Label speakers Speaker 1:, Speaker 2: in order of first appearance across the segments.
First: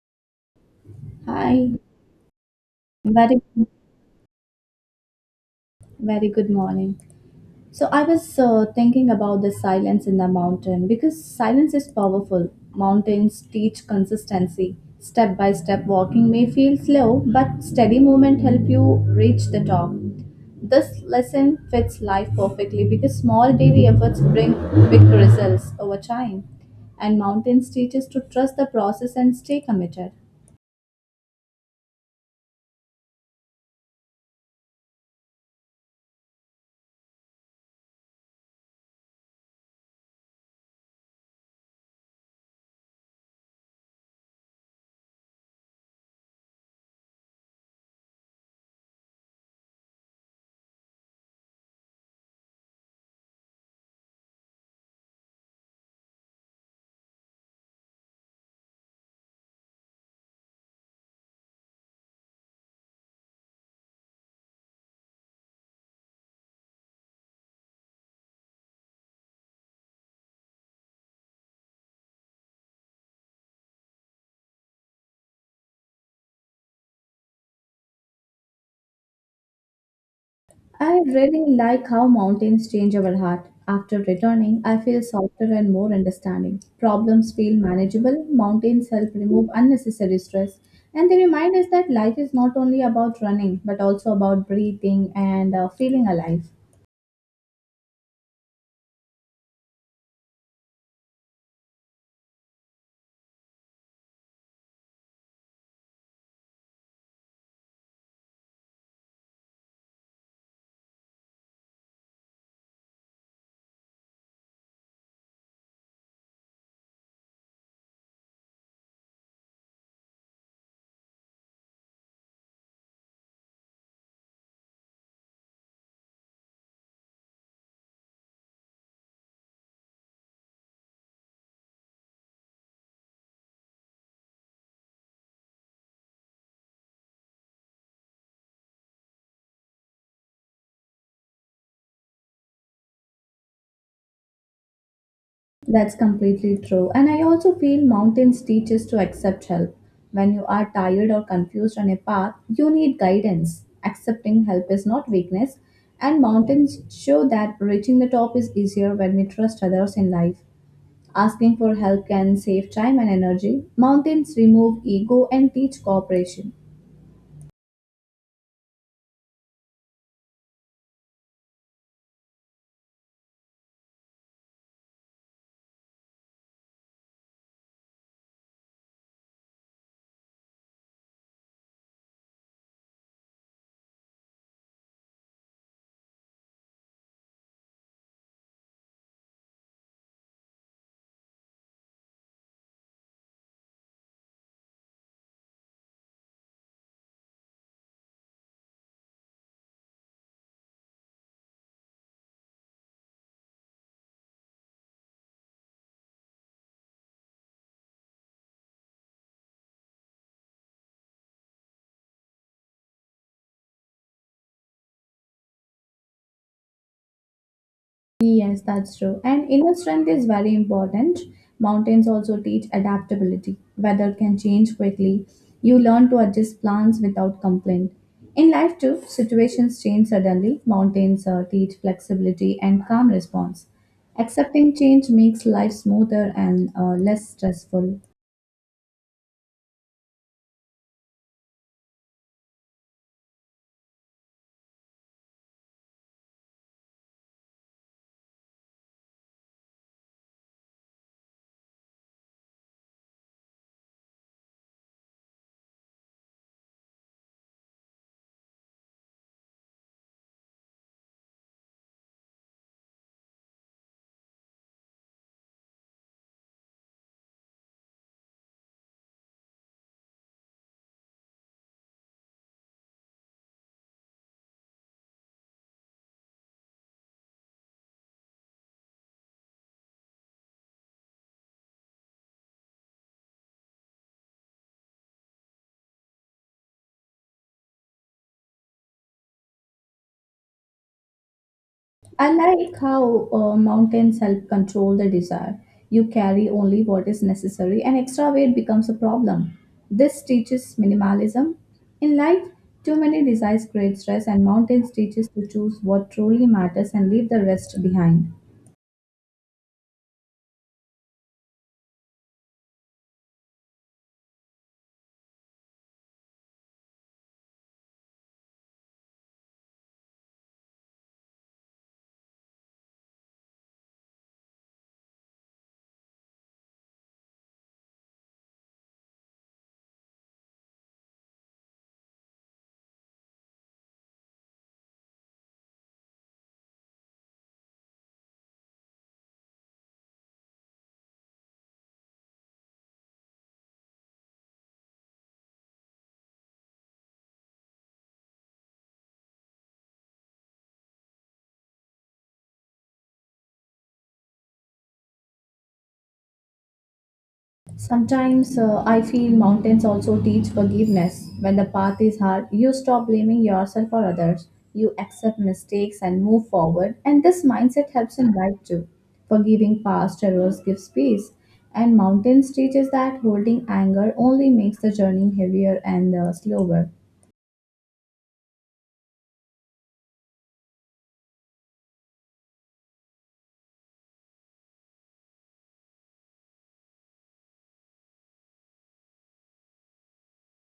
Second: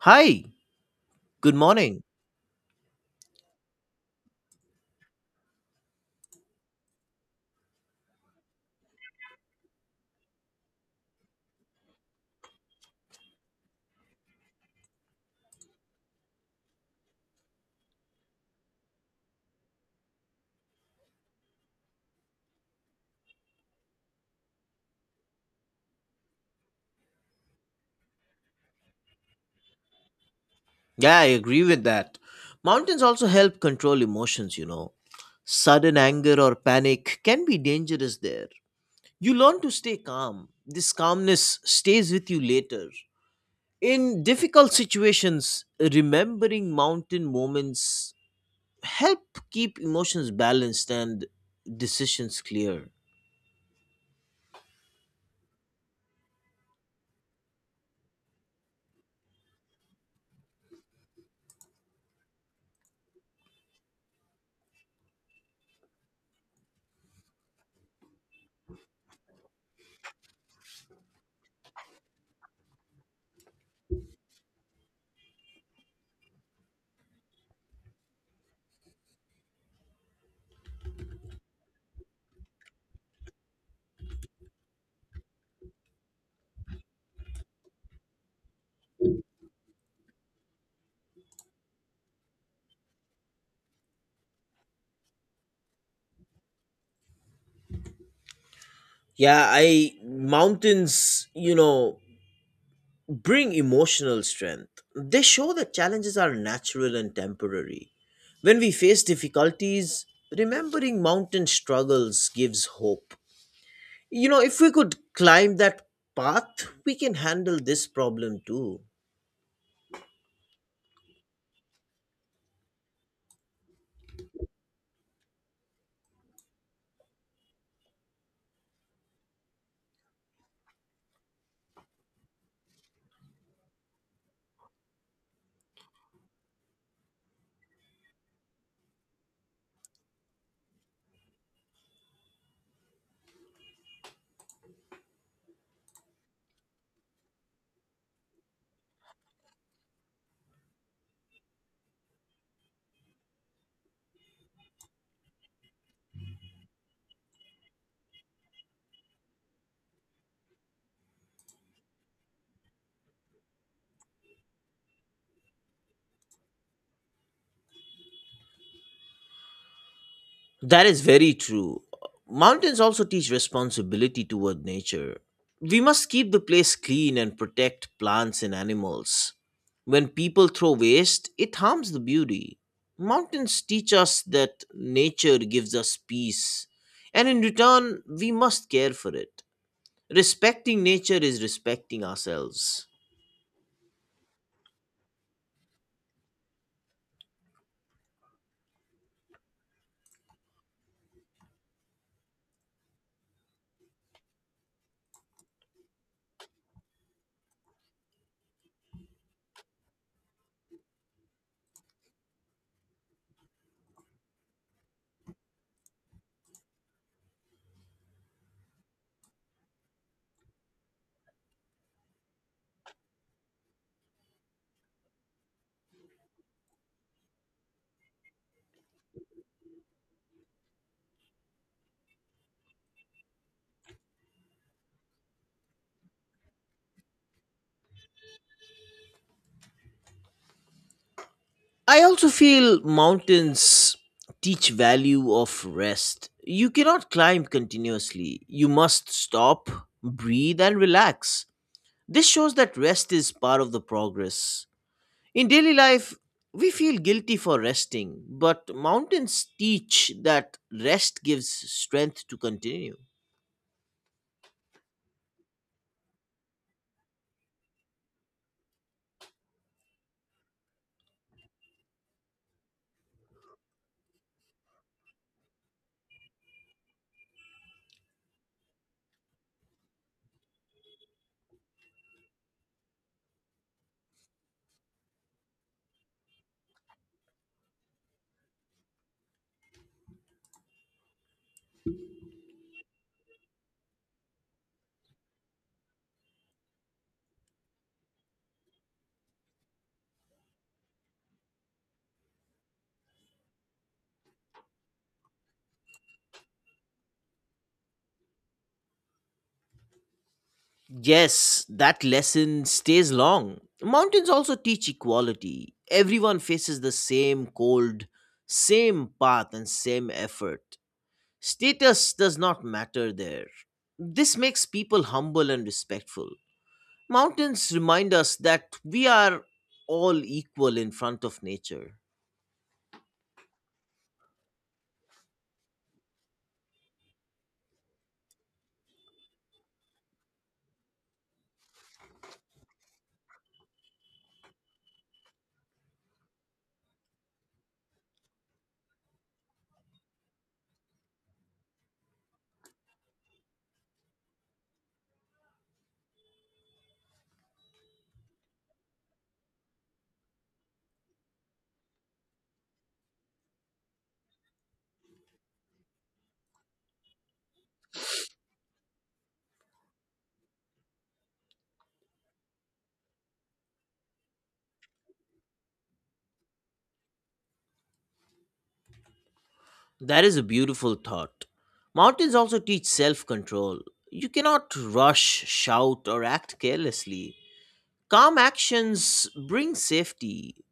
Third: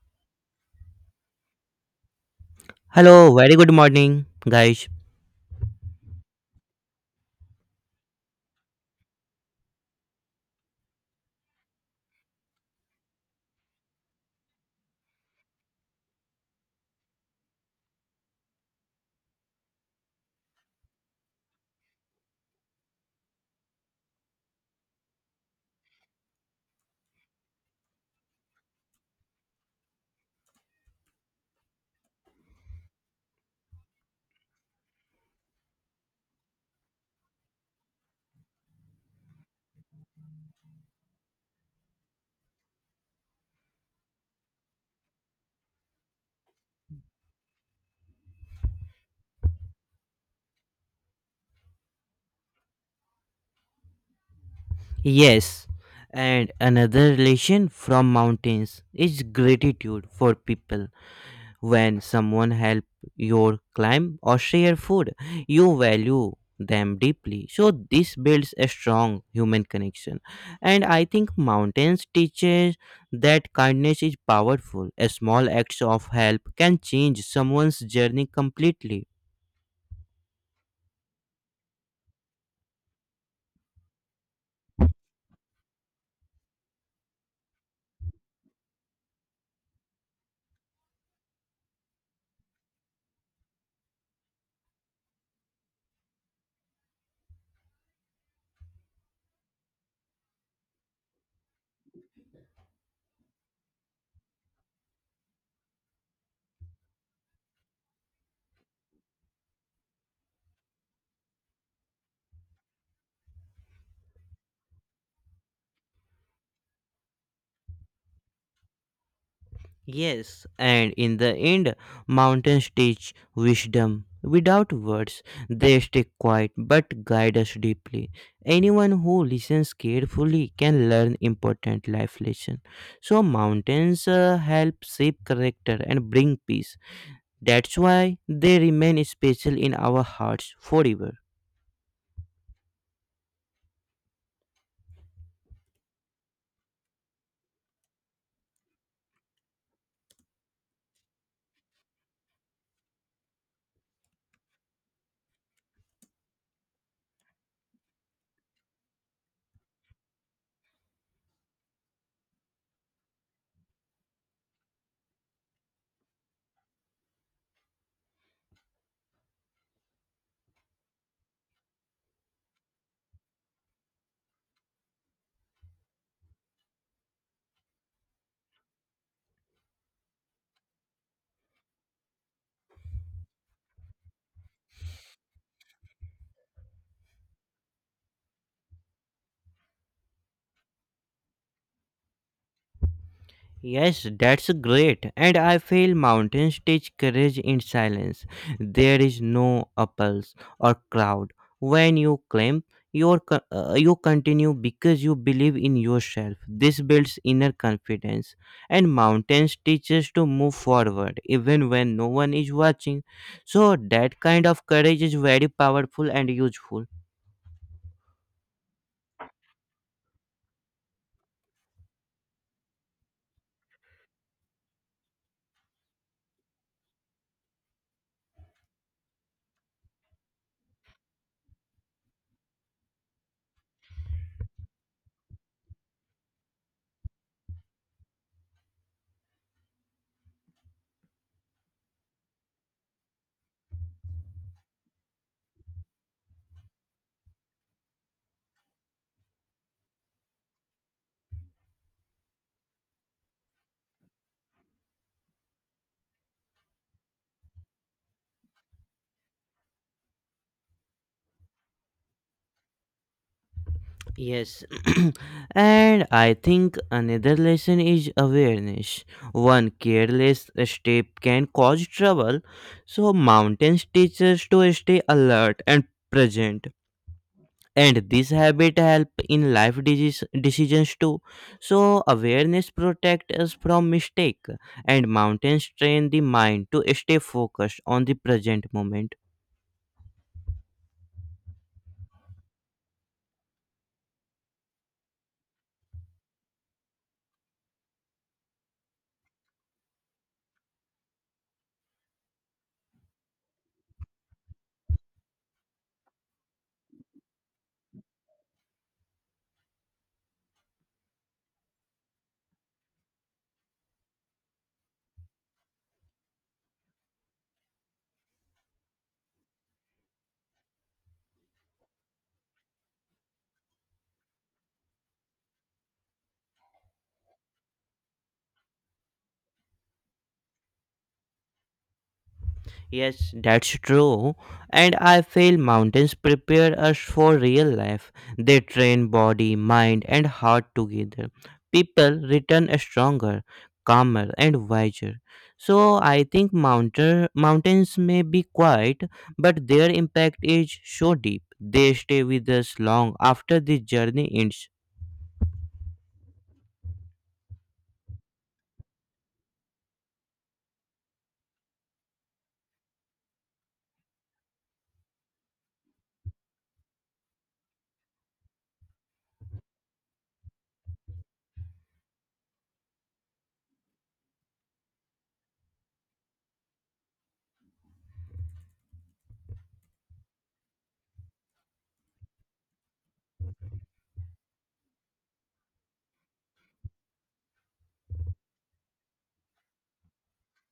Speaker 1: Hi, good
Speaker 2: Hi,
Speaker 1: morning.
Speaker 3: Hello,
Speaker 2: very,
Speaker 3: very good morning, guys.
Speaker 2: very good morning. So I was thinking about the silence in the mountain because silence is powerful. Mountains teach consistency. Step by step walking may feel slow, but steady movement help you reach the top. This lesson fits life perfectly because small daily efforts bring big results over time, and mountains teach us to trust the process and stay committed.
Speaker 1: Yeah, I agree with that. Mountains also help control emotions, you know. Sudden anger or panic can be dangerous there. You learn to stay calm. This calmness stays with you later. In difficult situations, remembering mountain moments help keep emotions balanced and decisions clear.
Speaker 3: Yes, and another relation from mountains is gratitude for people. When someone help your climb or share food, you value them deeply. So this builds a strong human connection. And I think mountains teaches that kindness is powerful. A small act of help can change someone's journey completely.
Speaker 2: I really like how mountains change our heart. After returning, I feel softer and more understanding. Problems feel manageable, mountains help remove unnecessary stress, and they remind us that life is not only about running but also about breathing and feeling alive.
Speaker 1: Yeah, I mountains, you know, bring emotional strength. They show that challenges are natural and temporary. When we face difficulties, remembering mountain struggles gives hope. You know, if we could climb that path, we can handle this problem too.
Speaker 3: Yes, and in the end, mountains teach wisdom. Without words, they stay quiet but guide us deeply. Anyone who listens carefully can learn important life lessons. So, mountains help shape character and bring peace. That's why they remain special in our hearts forever.
Speaker 2: That's completely true. And I also feel mountains teach us to accept help. When you are tired or confused on a path, you need guidance. Accepting help is not weakness. And mountains show that reaching the top is easier when we trust others in life. Asking for help can save time and energy. Mountains remove ego and teach cooperation.
Speaker 1: That is very true. Mountains also teach responsibility toward nature. We must keep the place clean and protect plants and animals. When people throw waste, it harms the beauty. Mountains teach us that nature gives us peace, and in return, we must care for it. Respecting nature is respecting ourselves.
Speaker 3: Yes, that's great. And I feel mountains teach courage in silence. There is no apples or crowd. When you climb, you continue because you believe in yourself. This builds inner confidence. And mountains teach us to move forward even when no one is watching. So that kind of courage is very powerful and useful.
Speaker 2: Yes, that's true. And inner strength is very important. Mountains also teach adaptability. Weather can change quickly. You learn to adjust plans without complaint. In life, too, situations change suddenly. Mountains teach flexibility and calm response. Accepting change makes life smoother and less stressful.
Speaker 1: I also feel mountains teach value of rest. You cannot climb continuously. You must stop, breathe and relax. This shows that rest is part of the progress. In daily life, we feel guilty for resting, but mountains teach that rest gives strength to continue.
Speaker 3: Yes, and I think another lesson is awareness. One careless step can cause trouble, so mountains teach us to stay alert and present. And this habit help in decisions too. So awareness protects us from mistake, and mountains train the mind to stay focused on the present moment.
Speaker 2: I like how mountains help control the desire. You carry only what is necessary, and extra weight becomes a problem. This teaches minimalism. In life, too many desires create stress, and mountains teaches to choose what truly matters and leave the rest behind.
Speaker 1: Yes, that lesson stays long. Mountains also teach equality. Everyone faces the same cold, same path, and same effort. Status does not matter there. This makes people humble and respectful. Mountains remind us that we are all equal in front of nature.
Speaker 3: Yes, that's true. And I feel mountains prepare us for real life. They train body, mind, and heart together. People return stronger, calmer, and wiser. So I think mountains may be quiet, but their impact is so deep. They stay with us long after the journey ends.
Speaker 2: Sometimes I feel mountains also teach forgiveness. When the path is hard, you stop blaming yourself or others. You accept mistakes and move forward, and this mindset helps in life too. Forgiving past errors gives peace, and mountains teaches that holding anger only makes the journey heavier and slower.
Speaker 1: That is a beautiful thought. Mountains also teach self control. You cannot rush, shout, or act carelessly. Calm actions bring safety.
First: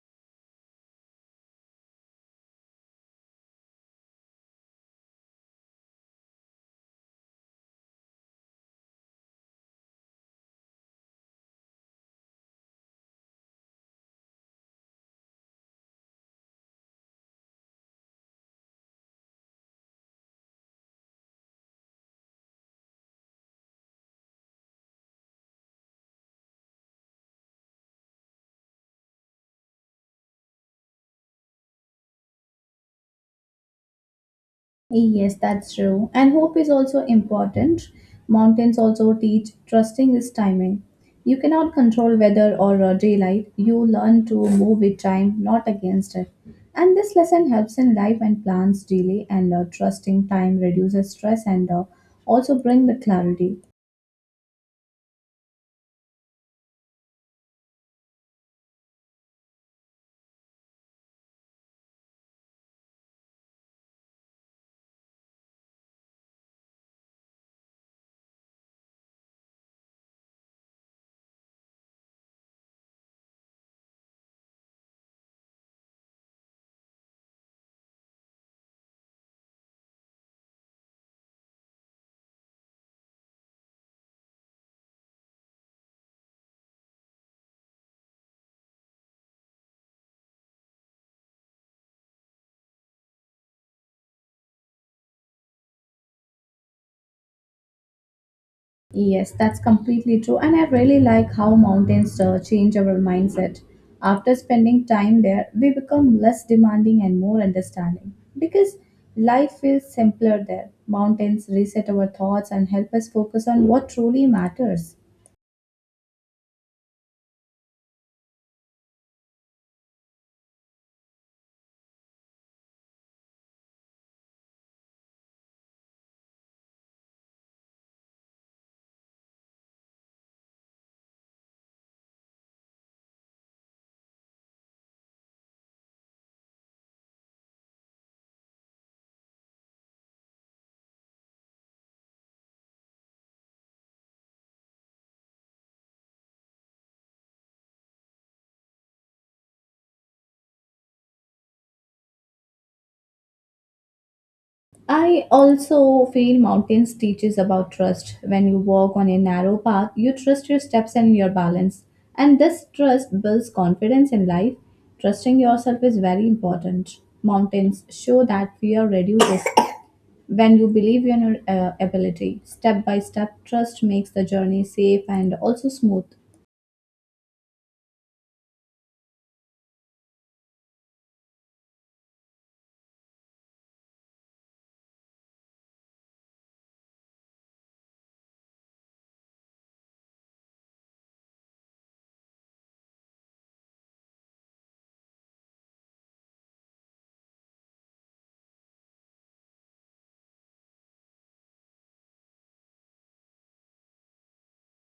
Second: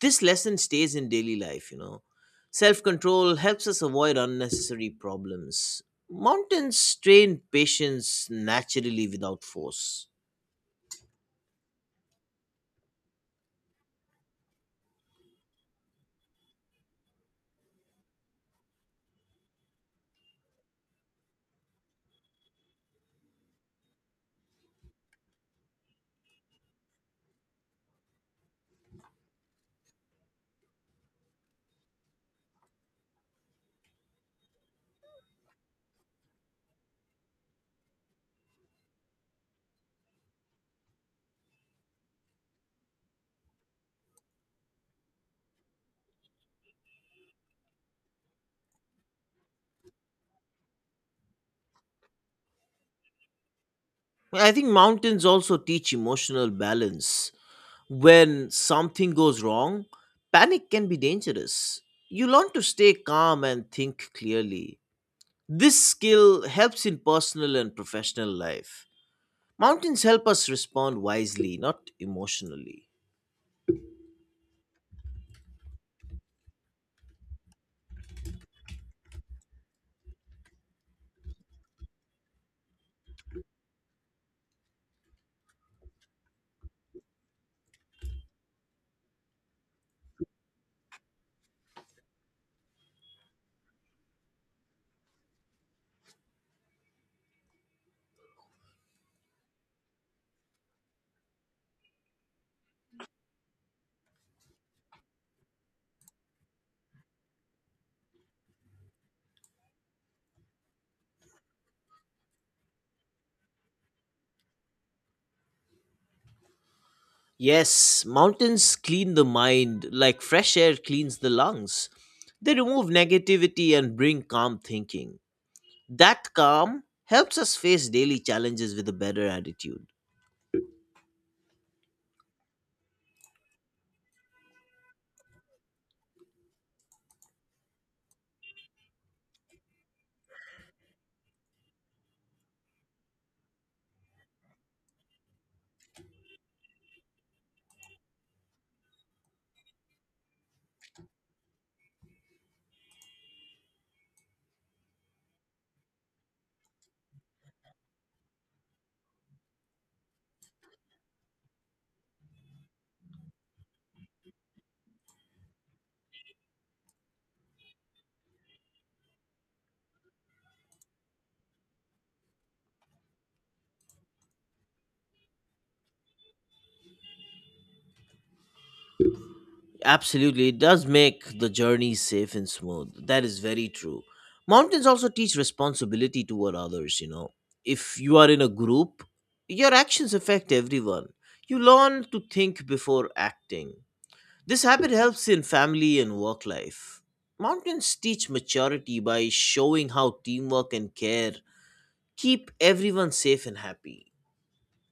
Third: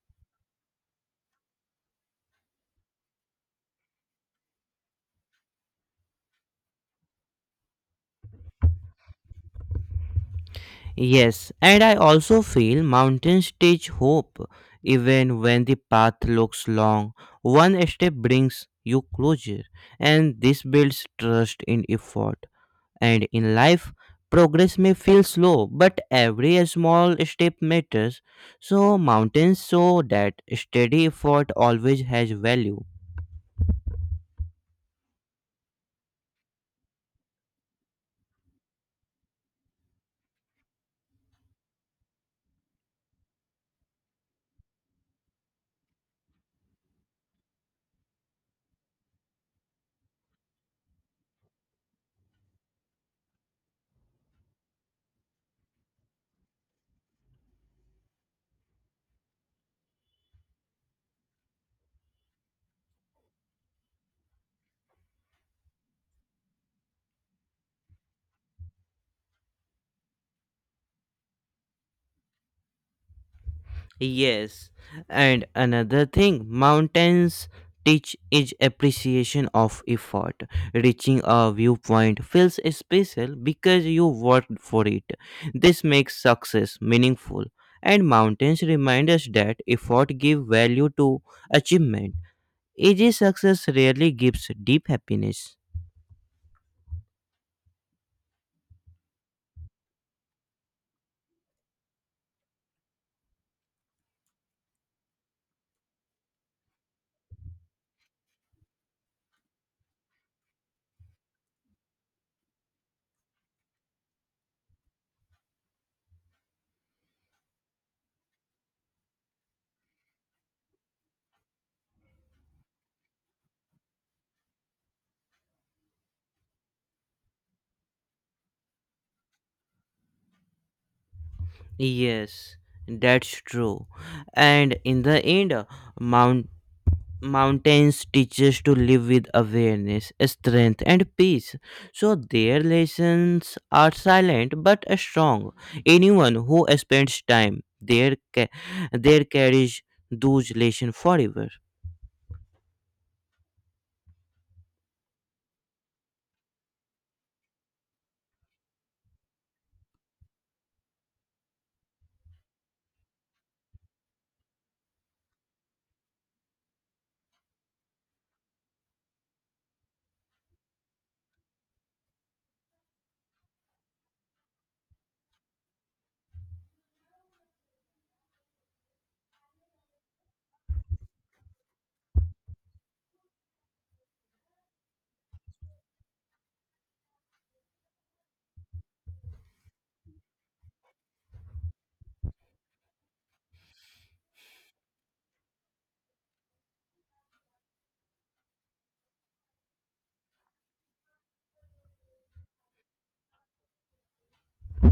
Speaker 1: This lesson stays in daily life, you know. Self control helps us avoid unnecessary problems. Mountains train patience naturally without force.
Speaker 3: Yes, and I also feel mountains teach hope even when the path looks long. One step brings you closer, and this builds trust in effort. And in life, progress may feel slow, but every small step matters. So, mountains show that steady effort always has value.
Speaker 2: Yes, that's true. And hope is also important. Mountains also teach trusting is timing. You cannot control weather or daylight. You learn to move with time, not against it. And this lesson helps in life when plans delay and trusting time reduces stress and also bring the clarity.
Speaker 1: I think mountains also teach emotional balance. When something goes wrong, panic can be dangerous. You learn to stay calm and think clearly. This skill helps in personal and professional life. Mountains help us respond wisely, not emotionally.
Speaker 3: Yes, and another thing, mountains teach is appreciation of effort. Reaching a viewpoint feels special because you worked for it. This makes success meaningful, and mountains remind us that effort give value to achievement. Easy success rarely gives deep happiness.
Speaker 2: Yes, that's completely true. And I really like how mountains change our mindset. After spending time there, we become less demanding and more understanding because life feels simpler there. Mountains reset our thoughts and help us focus on what truly matters.
Speaker 1: Yes, mountains clean the mind like fresh air cleans the lungs. They remove negativity and bring calm thinking. That calm helps us face daily challenges with a better attitude.
Speaker 3: Yes, that's true. And in the end, mountains teach us to live with awareness, strength, and peace. So their lessons are silent but strong. Anyone who spends time there carries those lessons forever.
Speaker 2: I also feel mountains teaches about trust. When you walk on a narrow path, you trust your steps and your balance. And this trust builds confidence in life. Trusting yourself is very important. Mountains show that fear reduces when you believe in your ability. Step by step, trust makes the journey safe and also smooth.
Speaker 1: Absolutely, it does make the journey safe and smooth. That is very true. Mountains also teach responsibility toward others, you know. If you are in a group, your actions affect everyone. You learn to think before acting. This habit helps in family and work life. Mountains teach maturity by showing how teamwork and care keep everyone safe and happy.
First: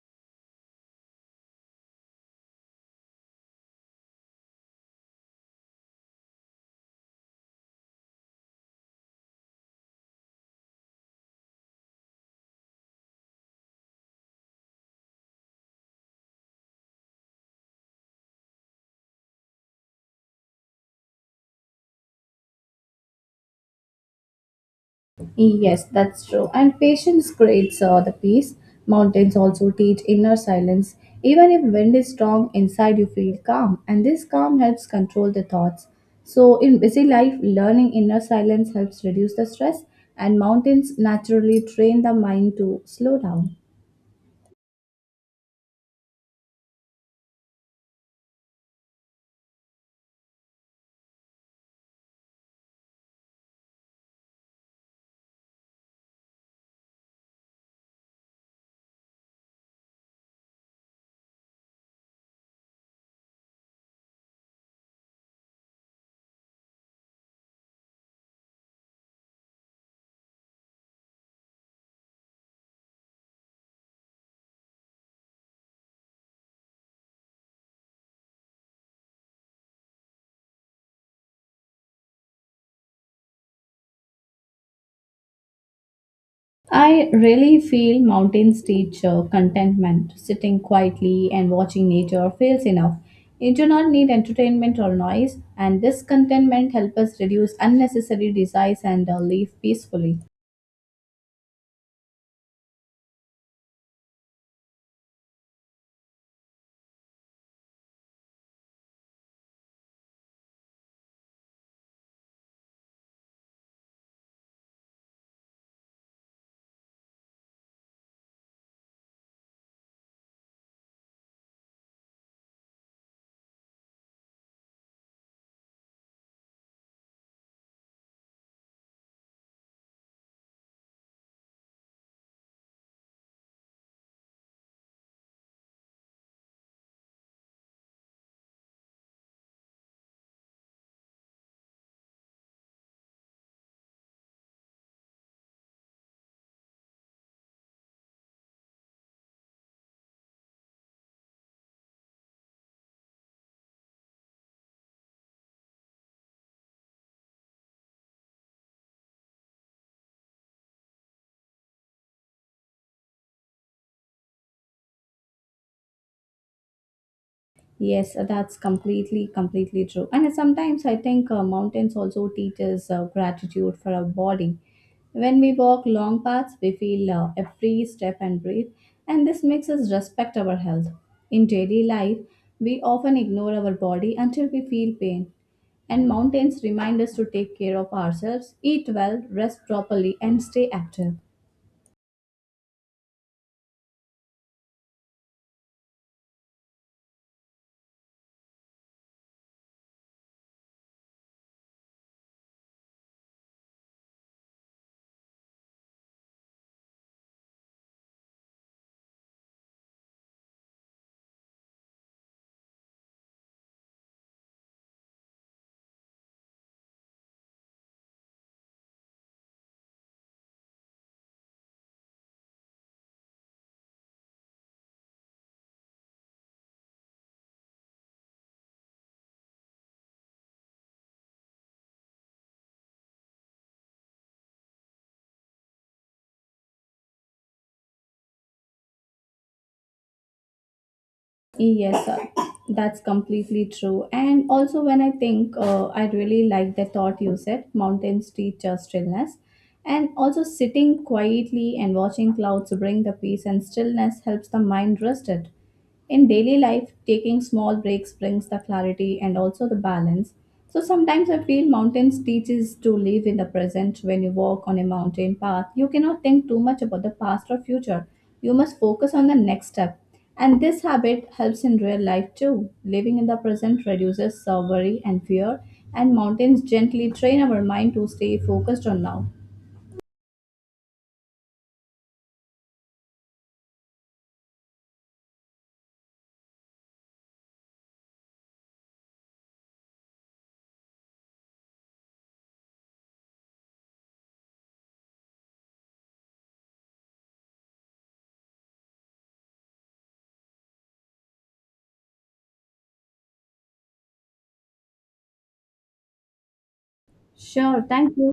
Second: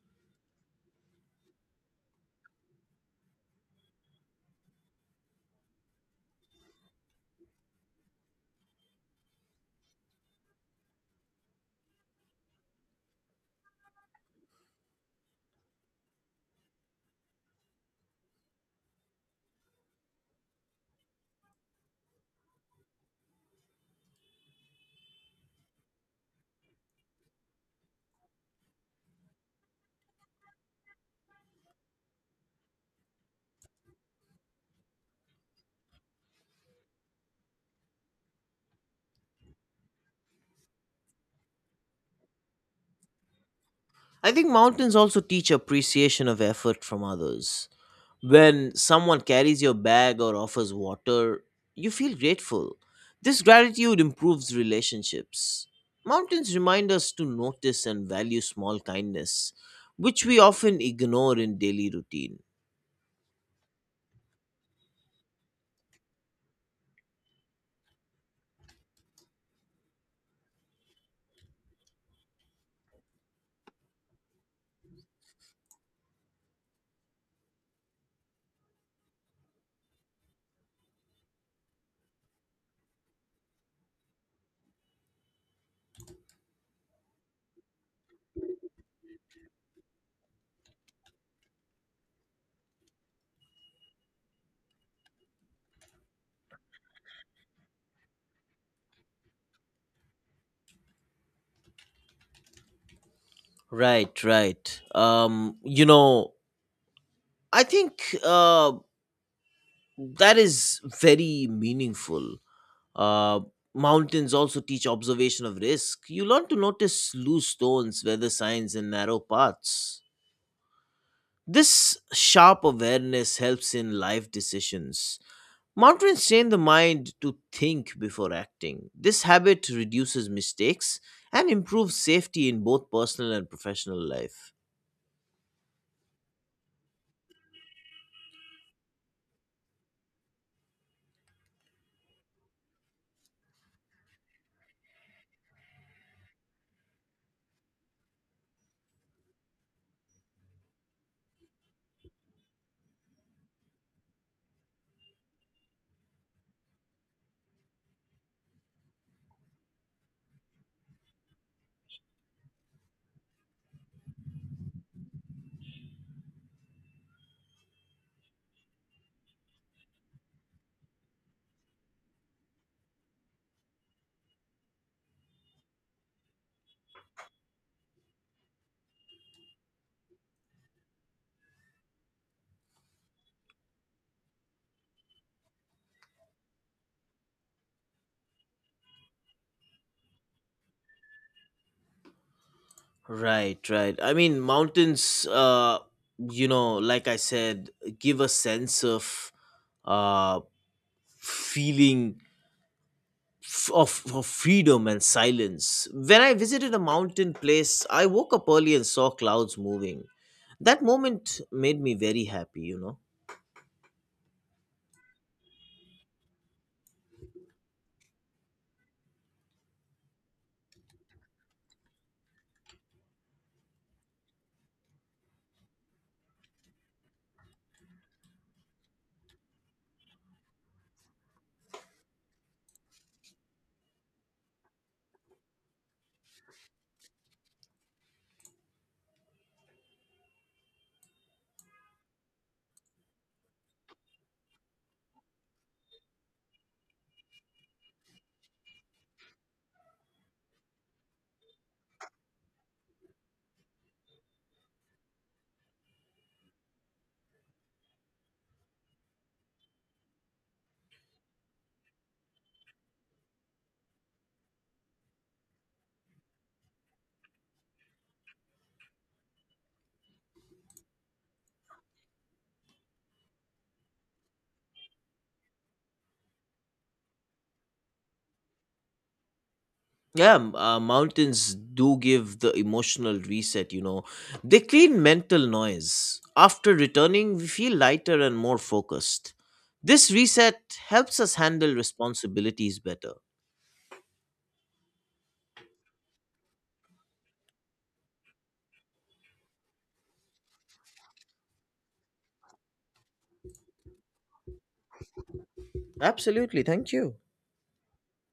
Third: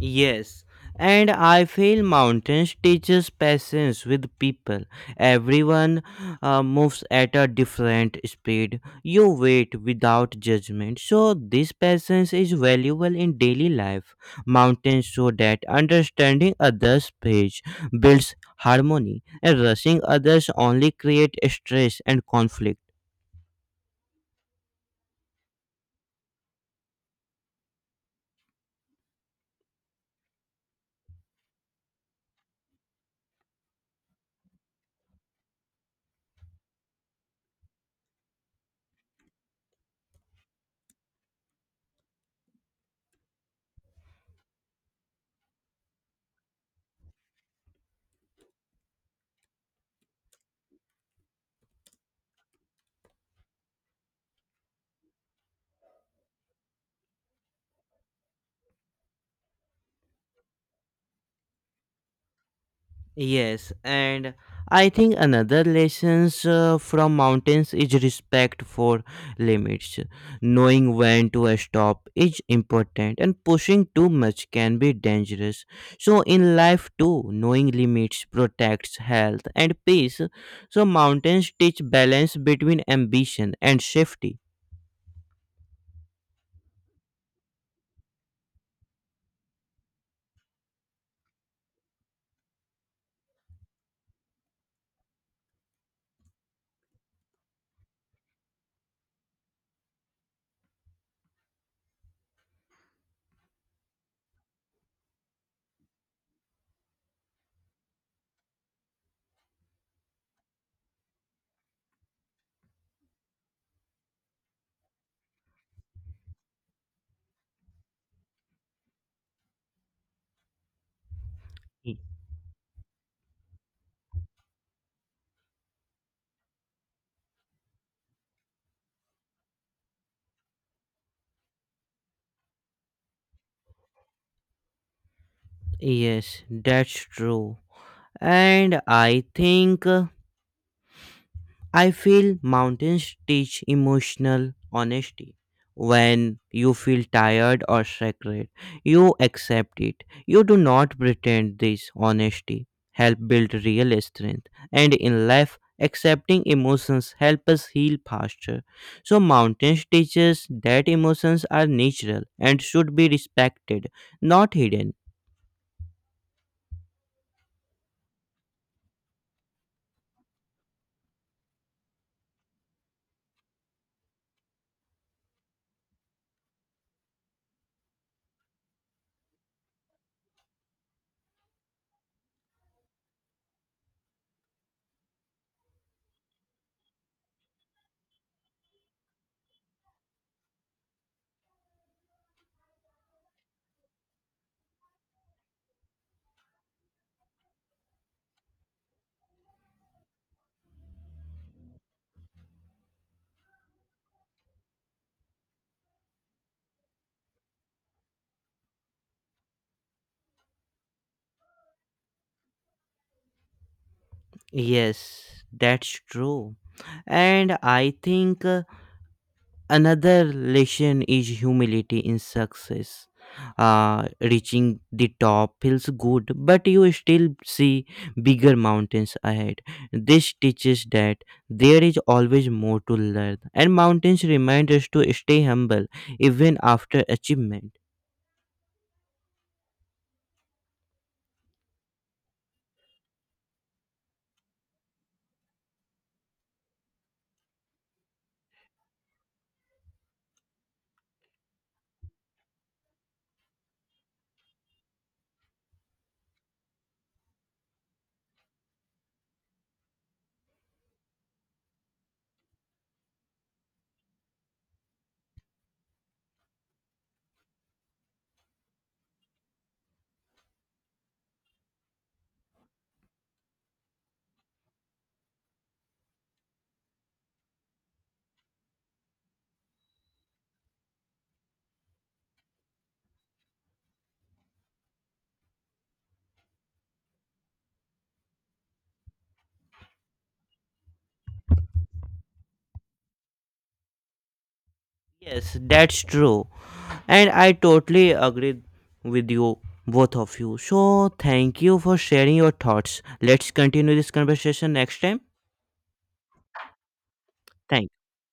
Speaker 3: Yes, and I feel mountains teaches patience with people. Everyone moves at a different speed. You wait without judgment. So this patience is valuable in daily life. Mountains show that understanding others' pace builds harmony, and rushing others only create stress and conflict.
Speaker 2: Yes, that's true. And patience creates the peace. Mountains also teach inner silence. Even if wind is strong, inside you feel calm, and this calm helps control the thoughts. So, in busy life, learning inner silence helps reduce the stress, and mountains naturally train the mind to slow down.
Speaker 1: I think mountains also teach appreciation of effort from others. When someone carries your bag or offers water, you feel grateful. This gratitude improves relationships. Mountains remind us to notice and value small kindness, which we often ignore in daily routine.
Speaker 3: Yes, and I think another lessons from mountains is respect for limits. Knowing when to stop is important, and pushing too much can be dangerous. So, in life too, knowing limits protects health and peace. So, mountains teach balance between ambition and safety.
Speaker 2: I really feel mountains teach contentment. Sitting quietly and watching nature feels enough. You do not need entertainment or noise, and this contentment helps us reduce unnecessary desires and live peacefully.
Speaker 1: Right, right. I think that is very meaningful. Uh, mountains also teach observation of risk. You learn to notice loose stones, weather signs, and narrow paths.
Speaker 3: Y-
Speaker 1: This sharp awareness helps in life decisions. Mountains train the mind to think before acting. This habit reduces mistakes and improves safety in both personal and professional life.
Speaker 3: Yes, that's true. And I think. I feel mountains teach emotional honesty. When you feel tired or sacred, you accept it. You do not pretend this honesty. Help build real strength. And in life, accepting emotions help us heal faster. So mountains teach us that emotions are natural and should be respected, not hidden.
Speaker 2: Yes, that's completely true. And sometimes I think mountains also teach us gratitude for our body. When we walk long paths, we feel every step and breathe, and this makes us respect our health. In daily life, we often ignore our body until we feel pain. And mountains remind us to take care of ourselves, eat well, rest properly, and stay active.
Speaker 1: Right, right. I mean, like I said, give a sense of uh, feeling of freedom and silence. When I visited a mountain place, I woke up early and saw clouds moving. That moment made me very happy, you know.
Speaker 3: Yes, that's true, and I think another lesson is humility in success. Reaching the top feels good, but you still see bigger mountains ahead. This teaches that there is always more to learn, and mountains remind us to stay humble even after achievement.
Speaker 2: Yes, sir. That's completely true. And also, when I think, I really like the thought you said mountains teach us stillness. And also, sitting quietly and watching clouds bring the peace and stillness helps the mind rest it. In daily life, taking small breaks brings the clarity and also the balance. So sometimes I feel mountains teaches to live in the present. When you walk on a mountain path, you cannot think too much about the past or future. You must focus on the next step. And this habit helps in real life too. Living in the present reduces worry and fear, and mountains gently train our mind to stay focused on now.
Speaker 1: Yeah, m- mountains do give the emotional reset, you know. They clean mental noise. After returning, we feel lighter and more focused. This reset helps us handle responsibilities better.
Speaker 3: Yes, that's true, and I totally agree with you, both of you. So, thank you for sharing your thoughts. Let's continue this conversation next time.
Speaker 1: Absolutely, thank you.
Speaker 2: Sure.
Speaker 3: Thank
Speaker 2: Thank you.